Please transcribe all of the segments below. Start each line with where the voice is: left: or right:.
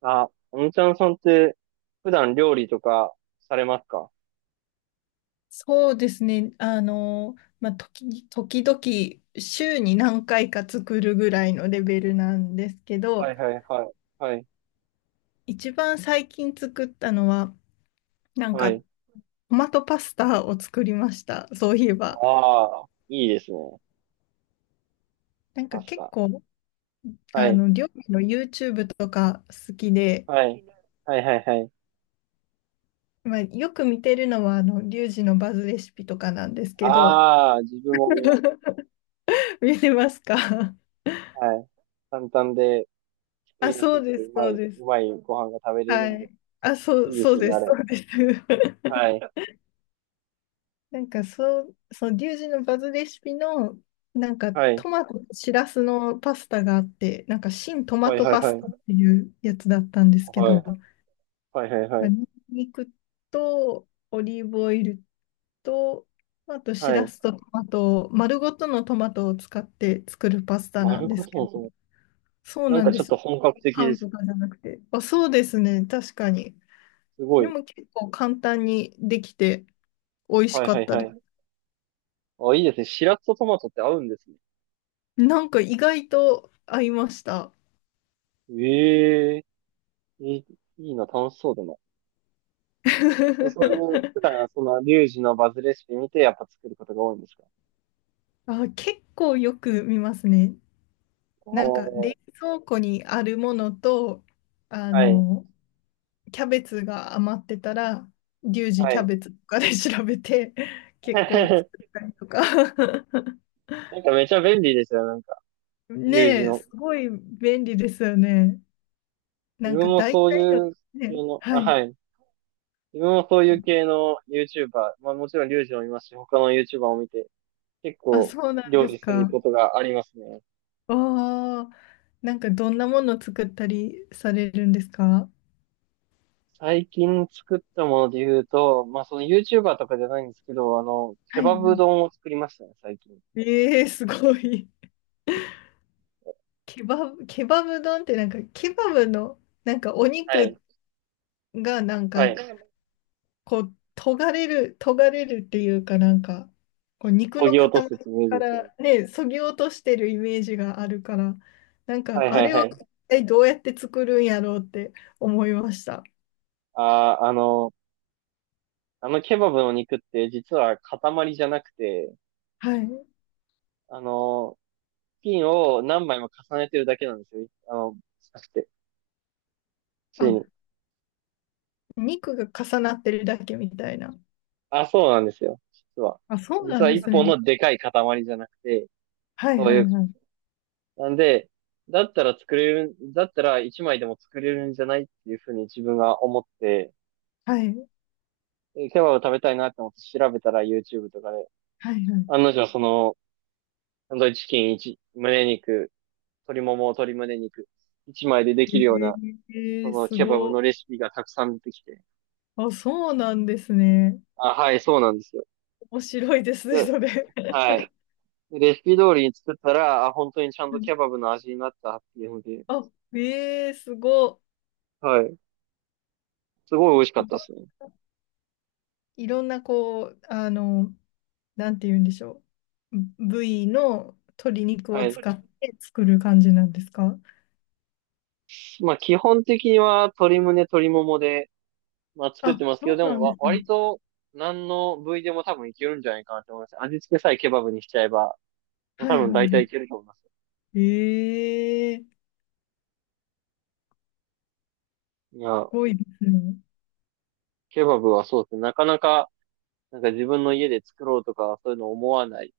right: あ、おんちゃんさんって普段料理とかされますか？
left: そうですね。まあ、時々週に何回か作るぐらいのレベルなんですけ
right: は
left: ど、
right: いはいはい。はい。
left: 一番最近作ったのは、なん
right: は
left: かト
right: い。
left: マトパスタを作りました。そういえば。
right: ああ、いいですね。
left: なん
right: パ
left: か
right: ス
left: 結
right: タ。
left: 構、
right: はい。
left: 料理の YouTube とか好きで、
right: はい。はいはいはい。
left: まあ、よく見てるのは、リュウジのバズレシピとかなんですけど、
right: ああ、自分も見ます。
left: 見てますか？
right: はい。簡単で 作
left: あ、
right: りやす
left: そう
right: く
left: で
right: て
left: す、
right: うま
left: そう
right: い、
left: で
right: う
left: す。
right: まいご飯が食べれる
left: は
right: んで、
left: い。あ、そう、
right: いいで
left: そ
right: す
left: う
right: よね、
left: で
right: あ
left: す、そ
right: れ。
left: うです。
right: は い。
left: なんかそう、そう、リュウジのバズレシピの、なんか
right: はい。
left: トマトとシラスのパスタがあって、なんか新トマ
right: はい
left: ト
right: はい
left: パ
right: は
left: スタっ
right: い。
left: ていうやつだったんですけ
right: はい。
left: ど、
right: はいはいは
left: まあ、
right: い。
left: ニンニクとオリーブオイルと、あとシ
right: は
left: ラ
right: い。
left: スとトマトを、丸ごとのトマトを使って作るパスタな
right: 丸
left: んで
right: ご
left: す
right: と
left: け
right: の
left: ど、
right: トマト。
left: そう
right: なん
left: なん
right: かち
left: で
right: ょっと
left: す。
right: 本格的で
left: 缶
right: す。
left: とかじゃなくて。あ、そうですね、確かに。
right: すご
left: で
right: い。
left: も結構簡単にできて美味し
right: はい
left: か
right: は
left: っ
right: い
left: た
right: は
left: です。
right: い。あ、いいですね。しらすとトマトって合うんですね。
left: なんか意外と合いました。
right: ええ、いい、いいな、楽しそうだな。え、そういう、普段 はその、リュウジのバズレシピ見て、やっぱ作ることが多いんですか？
left: あ、結構よく見ますね。
right: お
left: なんか冷
right: ー、
left: 蔵庫にあるものと、あ
right: はい、
left: の、キャベツが余ってたら、リュウジ
right: は
left: キャ
right: い。
left: ベツとかで調べて、結構作 ったりとか。
right: なんかめちゃ便利ですよ、なんか、リュウジ
left: ねえ、
right: の。
left: すごい便利ですよね。な
right: 自
left: ん
right: 分
left: か
right: も
left: 大
right: そう
left: 体
right: い
left: の、
right: う系
left: ね、
right: の、
left: は
right: あ、
left: い。
right: はい。自分もそういう系の YouTuber、まあもちろんリュウジもいますし、他の YouTuber を見て、結
left: あ、
right: 構
left: そうなん
right: 料
left: です
right: 理する
left: か。
right: ことがありますね。
left: ああ、なんかどんなもの作ったりされるんですか？
right: 最近作ったもので言うと、まあその YouTuber とかじゃないんですけど、あの、ケ
left: はい
right: バ
left: は
right: ブ
left: い。
right: 丼を作りましたね、最近。
left: ええすごい。ケバブ丼ってなんか、ケバブの、なんかお
right: はい。
left: 肉がなん
right: はい。
left: か、こう、とがれる、とがれるっていうかなんか、こう肉
right: そ
left: の
right: ぎ落
left: 塊
right: とすってイメージ
left: か
right: ですよね。
left: らね、そぎ落としてるイメージがあるから、なん
right: はい
left: か、あ
right: はい
left: れを
right: はい。
left: 一体どうやって作るんやろうって思いました。
right: あー、あの、あのケバブの肉って実は塊じゃなくて、
left: はい。
right: あの、ピンを何枚も重ねてるだけなんですよ。なくて、ついに。
left: あ、肉が重なってるだけみたいな。
right: あ、そうなんですよ。実は。
left: あ、そうな
right: 実
left: ん
right: は
left: で
right: 一
left: す
right: 本
left: ね。
right: のでかい塊じゃなくて、
left: はい
right: そう
left: は
right: い
left: い
right: う、
left: はい。
right: なんで、だったら一枚でも作れるんじゃないっていうふうに自分が思って、
left: はい
right: ケバブ食べたいなって思って調べたら YouTube とかで、
left: はいはい。
right: 案の定その、サンドイッチチキン1、胸肉、鶏もも、鶏胸肉、1枚でできるような、
left: え
right: そ
left: え
right: の
left: す
right: ケバブ
left: ご
right: のレ
left: い。
right: シピがたくさん出てきて。
left: あ、そうなんですね。
right: あ、はい、そうなんですよ。
left: 面白いですね、
right: で、
left: それ。
right: はい。レシピ通りに作ったら、あ、本当にちゃん
left: は
right: と
left: い。
right: ケバブの味になったっていうので、
left: あ、ええすご
right: はい。すごい美味しか
left: い。
right: ったですね。
left: いろんな、こう、なんて言うんでしょう。部位の鶏肉
right: は
left: を
right: い。
left: 使って作る感じなんですか？
right: まあ、基本的には鶏胸、鶏ももで、まあ、作っ
left: あ、
right: てますけど、
left: そ
right: で
left: うな
right: も
left: ん
right: わ、
left: ですね。
right: 割と、何の部位でも多分いけるんじゃないかなと思います。味付けさえケバブにしちゃえば、もう
left: は
right: 多
left: い
right: 分
left: はい
right: 大体
left: は
right: いけると思います。
left: い。ええ
right: いや、
left: すごいですね。
right: ケバブはそうですね。なかなか、なんか自分の家で作ろうとか、そういうの思わない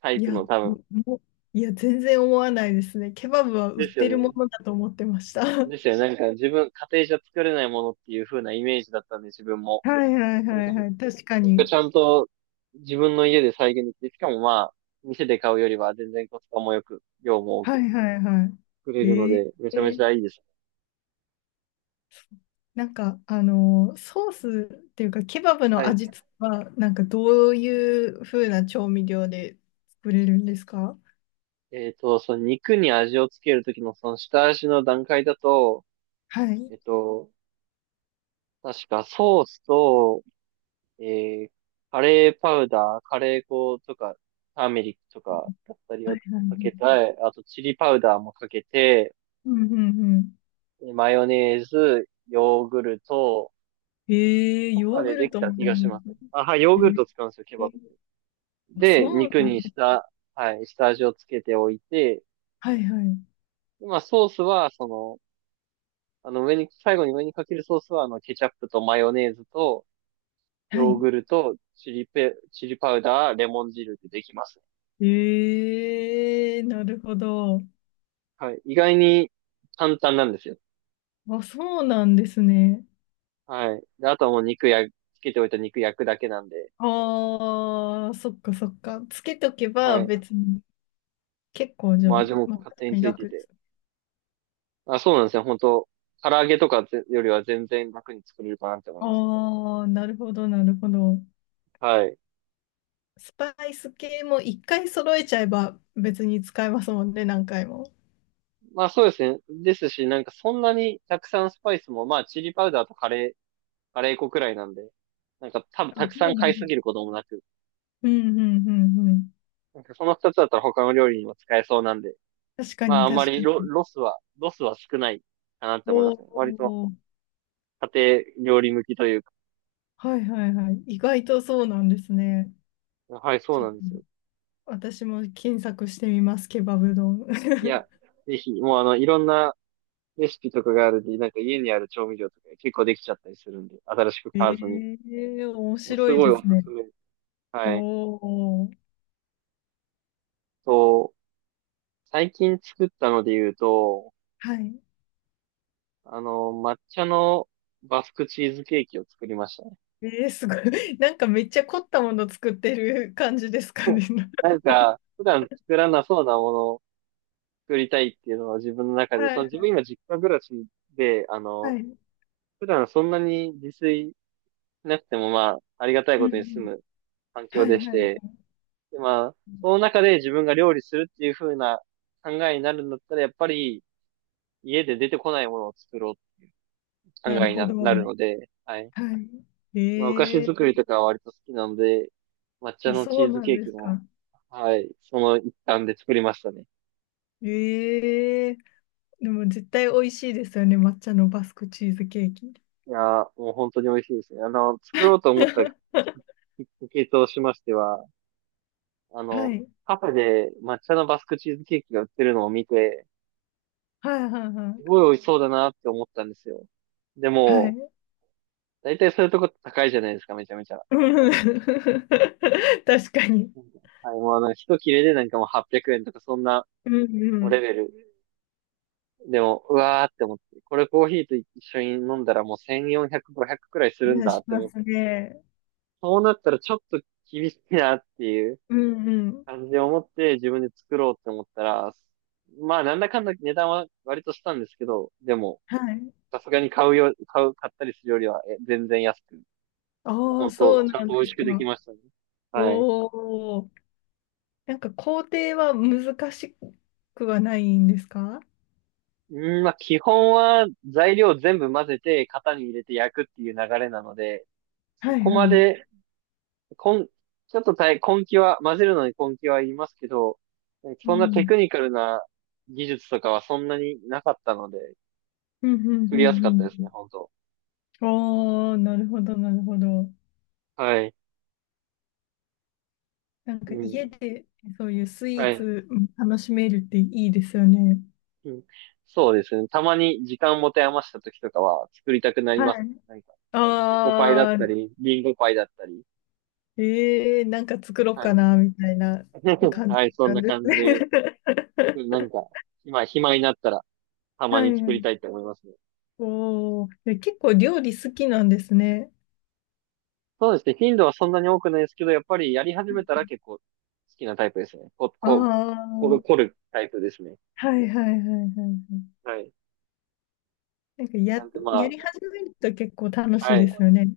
right: タイ
left: い
right: プ
left: や、
right: の多分。
left: ももいや、全然思わないですね。ケバブは売
right: で
left: っ
right: すよ
left: てるも
right: ね。
left: のだと思ってました。
right: ですよね。なんか自分、家庭じゃ作れないものっていう風なイメージだったんで、自分も。
left: はいはい
right: なん
left: は
right: か
left: いはい。
right: そ
left: 確か
right: れが
left: に。
right: ちゃんと自分の家で再現できて、しかもまあ、店で買うよりは全然コスパも良く、量も多
left: は
right: く
left: いはいは
right: 作れ
left: い。
right: るので、め
left: え
right: ちゃめち
left: ー、
right: ゃいいです。
left: なんか、ソースっていうか、ケバブ
right: は
left: の
right: い。
left: 味付けは、なんかどういう風な調味料で作れるんですか？
right: その肉に味をつけるときのその下味の段階だと、
left: はい。は
right: えっ
left: い
right: と、確かソースとえー、カレーパウダー、カレー粉とか、ターメリックとかだったり
left: はい
right: を
left: は
right: かけた
left: い。
right: て、あとチリパウダーもかけて、
left: うんうんうん。
right: でマヨネーズ、ヨーグルト
left: えー、
right: と
left: ヨ
right: か
left: ー
right: で
left: グ
right: で
left: ル
right: き
left: ト
right: た
left: も
right: 気
left: ある
right: がし
left: ん
right: ます。
left: です
right: あ、はい、ヨーグル
left: ね。
right: ト使うんですよ、ケ
left: え
right: バ
left: ー、
right: ブって。
left: あそ
right: で、
left: う
right: 肉
left: なん
right: に
left: だ。
right: した、はい、下味をつけておいて、
left: はいはい。
right: でまあ、ソースは、その、あの、最後に上にかけるソースは、あの、ケチャップとマヨネーズと、
left: は
right: ヨー
left: い。
right: グルト、チリパウダー、レモン汁でできます。
left: えー、なるほど。
right: はい。意外に簡単なんですよ。
left: あ、そうなんですね。
right: はい。で、あとはもうつけておいた肉焼くだけなんで、
left: ああ、そっかそっか。つけとけば
right: はい。
left: 別に結構じゃあ、
right: もう味も
left: まあ、
right: 勝
left: 確
right: 手
left: か
right: に
left: に
right: ついて
left: 楽で
right: て。
left: す。
right: あ、そうなんですよ。本当唐揚げとかぜよりは全然楽に作れるかなって思いますね。
left: ああ、なるほど、なるほど。
right: はい。
left: スパイス系も一回揃えちゃえば別に使えますもんね、何回も。
right: まあそうですね。ですし、なんかそんなにたくさんスパイスも、まあチリパウダーとカレー粉くらいなんで、なんか多分
left: あ
right: たくさ
left: そう
right: ん
left: な
right: 買
left: ん
right: い
left: で
right: すぎる
left: す。
right: こともなく、
left: うんうんうんうん。
right: なんかその二つだったら他の料理にも使えそうなんで、
left: 確か
right: ま
left: に
right: ああんま
left: 確か
right: り
left: に。
right: ロスは少ないかなって思い
left: お
right: ますね。割と
left: お、
right: 家庭料理向きというか。
left: はいはいはい。意外とそうなんですね。
right: はい、そう
left: ちょっ
right: な
left: と
right: んですよ。
left: 私も検索してみます、ケバブ丼。
right: いや、ぜひ、もうあの、いろんなレシピとかがあるんで、なんか家にある調味料とか結構できちゃったりするんで、新しく
left: え
right: 買わずに。
left: え面
right: もう
left: 白
right: す
left: い
right: ごい
left: で
right: お
left: す
right: す
left: ね。
right: すめ。
left: お
right: はい。
left: お、
right: と、最近作ったので言うと、
left: はい。
right: あの、抹茶のバスクチーズケーキを作りましたね。
left: えー、すごい。なんかめっちゃ凝ったもの作ってる感じですか ね？
right: なんか、普段作らなそうなものを作りたいっていうのは自分の中で、
left: は
right: その
left: い、
right: 自分今実家暮らしで、あ
left: は
right: の、
left: い。うん
right: 普段そんなに自炊なくてもまあ、ありがたい
left: う
right: ことに住
left: ん。
right: む環
left: は
right: 境
left: い、
right: でし
left: はい。
right: て、でまあ、その中で自分が料理するっていう風な考えになるんだったら、やっぱり家で出てこないものを作ろうっ
left: な
right: て考
left: る
right: えに
left: ほ
right: な
left: ど。
right: な
left: は
right: るので、はい。
left: い。え
right: まあ、お菓子作
left: ー、
right: りとかは割と好きなので、抹茶
left: あ、
right: の
left: そ
right: チ
left: う
right: ーズ
left: なん
right: ケー
left: で
right: キ
left: す
right: も、
left: か。
right: はい、その一環で作りましたね。
left: えー、でも絶対美味しいですよね。抹茶のバスクチーズケーキ。
right: いやー、もう本当に美味しいですね。あの、作ろうと思ったき っかけとしましては、あの、
left: はい。
right: カフェで抹茶のバスクチーズケーキが売ってるのを見て、
left: はい、はい、は
right: す
left: い。
right: ごい美味しそうだなって思ったんですよ。で
left: は
right: も、
left: い。
right: だいたいそういうとこって高いじゃないですか、めちゃめちゃ。
left: うん 確かに。
right: うん、はい、もうあの、一切れでなんかもう800円とかそんな、
left: うんう
right: もうレ
left: ん。
right: ベル。でも、うわーって思って、これコーヒーと一緒に飲んだらもう1400、5くくらいす
left: い
right: るん
left: や、
right: だ
left: し
right: って
left: ま
right: 思って、
left: すね。
right: そうなったらちょっと厳しいなっていう
left: うんうん。
right: 感じで思って自分で作ろうって思ったら、まあなんだかんだ値段は割としたんですけど、でも、
left: はい。
right: さすがに買うよ、買う、買ったりするよりは全然安く
left: ああ、
right: 本
left: そ
right: 当
left: う
right: ちゃ
left: な
right: ん
left: ん
right: と美
left: で
right: 味し
left: す
right: くでき
left: か。
right: ましたね。はい。
left: おお、なんか工程は難しくはないんですか？
right: うん、まあ、基本は材料全部混ぜて型に入れて焼くっていう流れなので、そ
left: はい
right: こ
left: は
right: ま
left: い。
right: で、こん、ちょっと大、根気は、混ぜるのに根気はいりますけど、
left: う
right: そんなテ
left: ん。
right: クニカルな技術とかはそんなになかったので、
left: うん、うん、
right: 作
left: う
right: りやすかったで
left: ん、
right: すね、本当。
left: うん。おお、なるほど、なるほど。
right: はい。
left: なん
right: う
left: か
right: ん。
left: 家でそういうスイ
right: は
left: ー
right: い。
left: ツ楽しめるっていいですよね。
right: うん。そうですね。たまに時間持て余した時とかは作りたくなり
left: はい。
right: ますね。何か、チョコパイだっ
left: あ
right: た
left: あ、
right: り、リンゴパイだったり。
left: ええなんか作ろう
right: は
left: か
right: い。
left: な、みたいな 感じ
right: はい、そん
left: なん
right: な
left: です
right: 感
left: ね。
right: じで、なん か、今暇になったら、たま
left: は
right: に作り
left: い。
right: たいと思いますね。
left: おお、で結構料理好きなんですね。
right: そうですね。頻度はそんなに多くないですけど、やっぱりやり始めたら結構好きなタイプですね。こ、
left: あ
right: こ、こる、凝
left: あ、
right: るタイプですね。
left: はいはいはいはいはい。
right: はい。
left: なんか
right: なんで
left: や
right: ま
left: り始めると結構楽
right: あ、
left: し
right: は
left: いで
right: い。
left: すよね。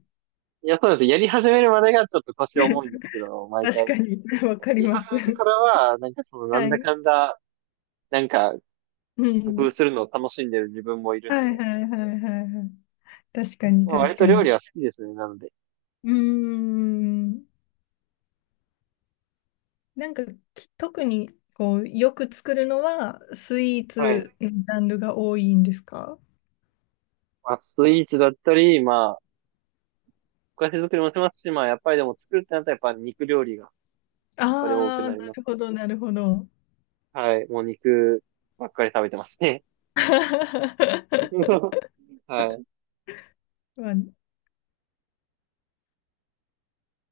right: いや、そうです。やり始めるまでがちょっと腰重いんですけど、毎
left: 確
right: 回。や
left: かに、わかり
right: り
left: ます。
right: 始めてからは、なんかその、なん
left: は
right: だ
left: い。
right: かんだ、なんか、
left: う
right: 工
left: ん。
right: 夫するのを楽しんでる自分もいる
left: は
right: ん
left: い
right: で、
left: はいはいはいはい。確かに
right: まあ、
left: 確
right: 割
left: か
right: と料
left: に。
right: 理は好きですね。なので。
left: うーん。なんか特にこう、よく作るのはスイー
right: はい。
left: ツのジャンルが多いんですか？
right: まあ、スイーツだったり、まあ、お菓子作りもしますし、まあ、やっぱりでも作るってなったらやっぱ肉料理が、これ多く
left: ああ
right: な
left: ー、
right: り
left: な
right: ます
left: る
right: ね。
left: ほどなるほど。
right: はい。もう肉ばっかり食べてますね。はい。
left: まあ、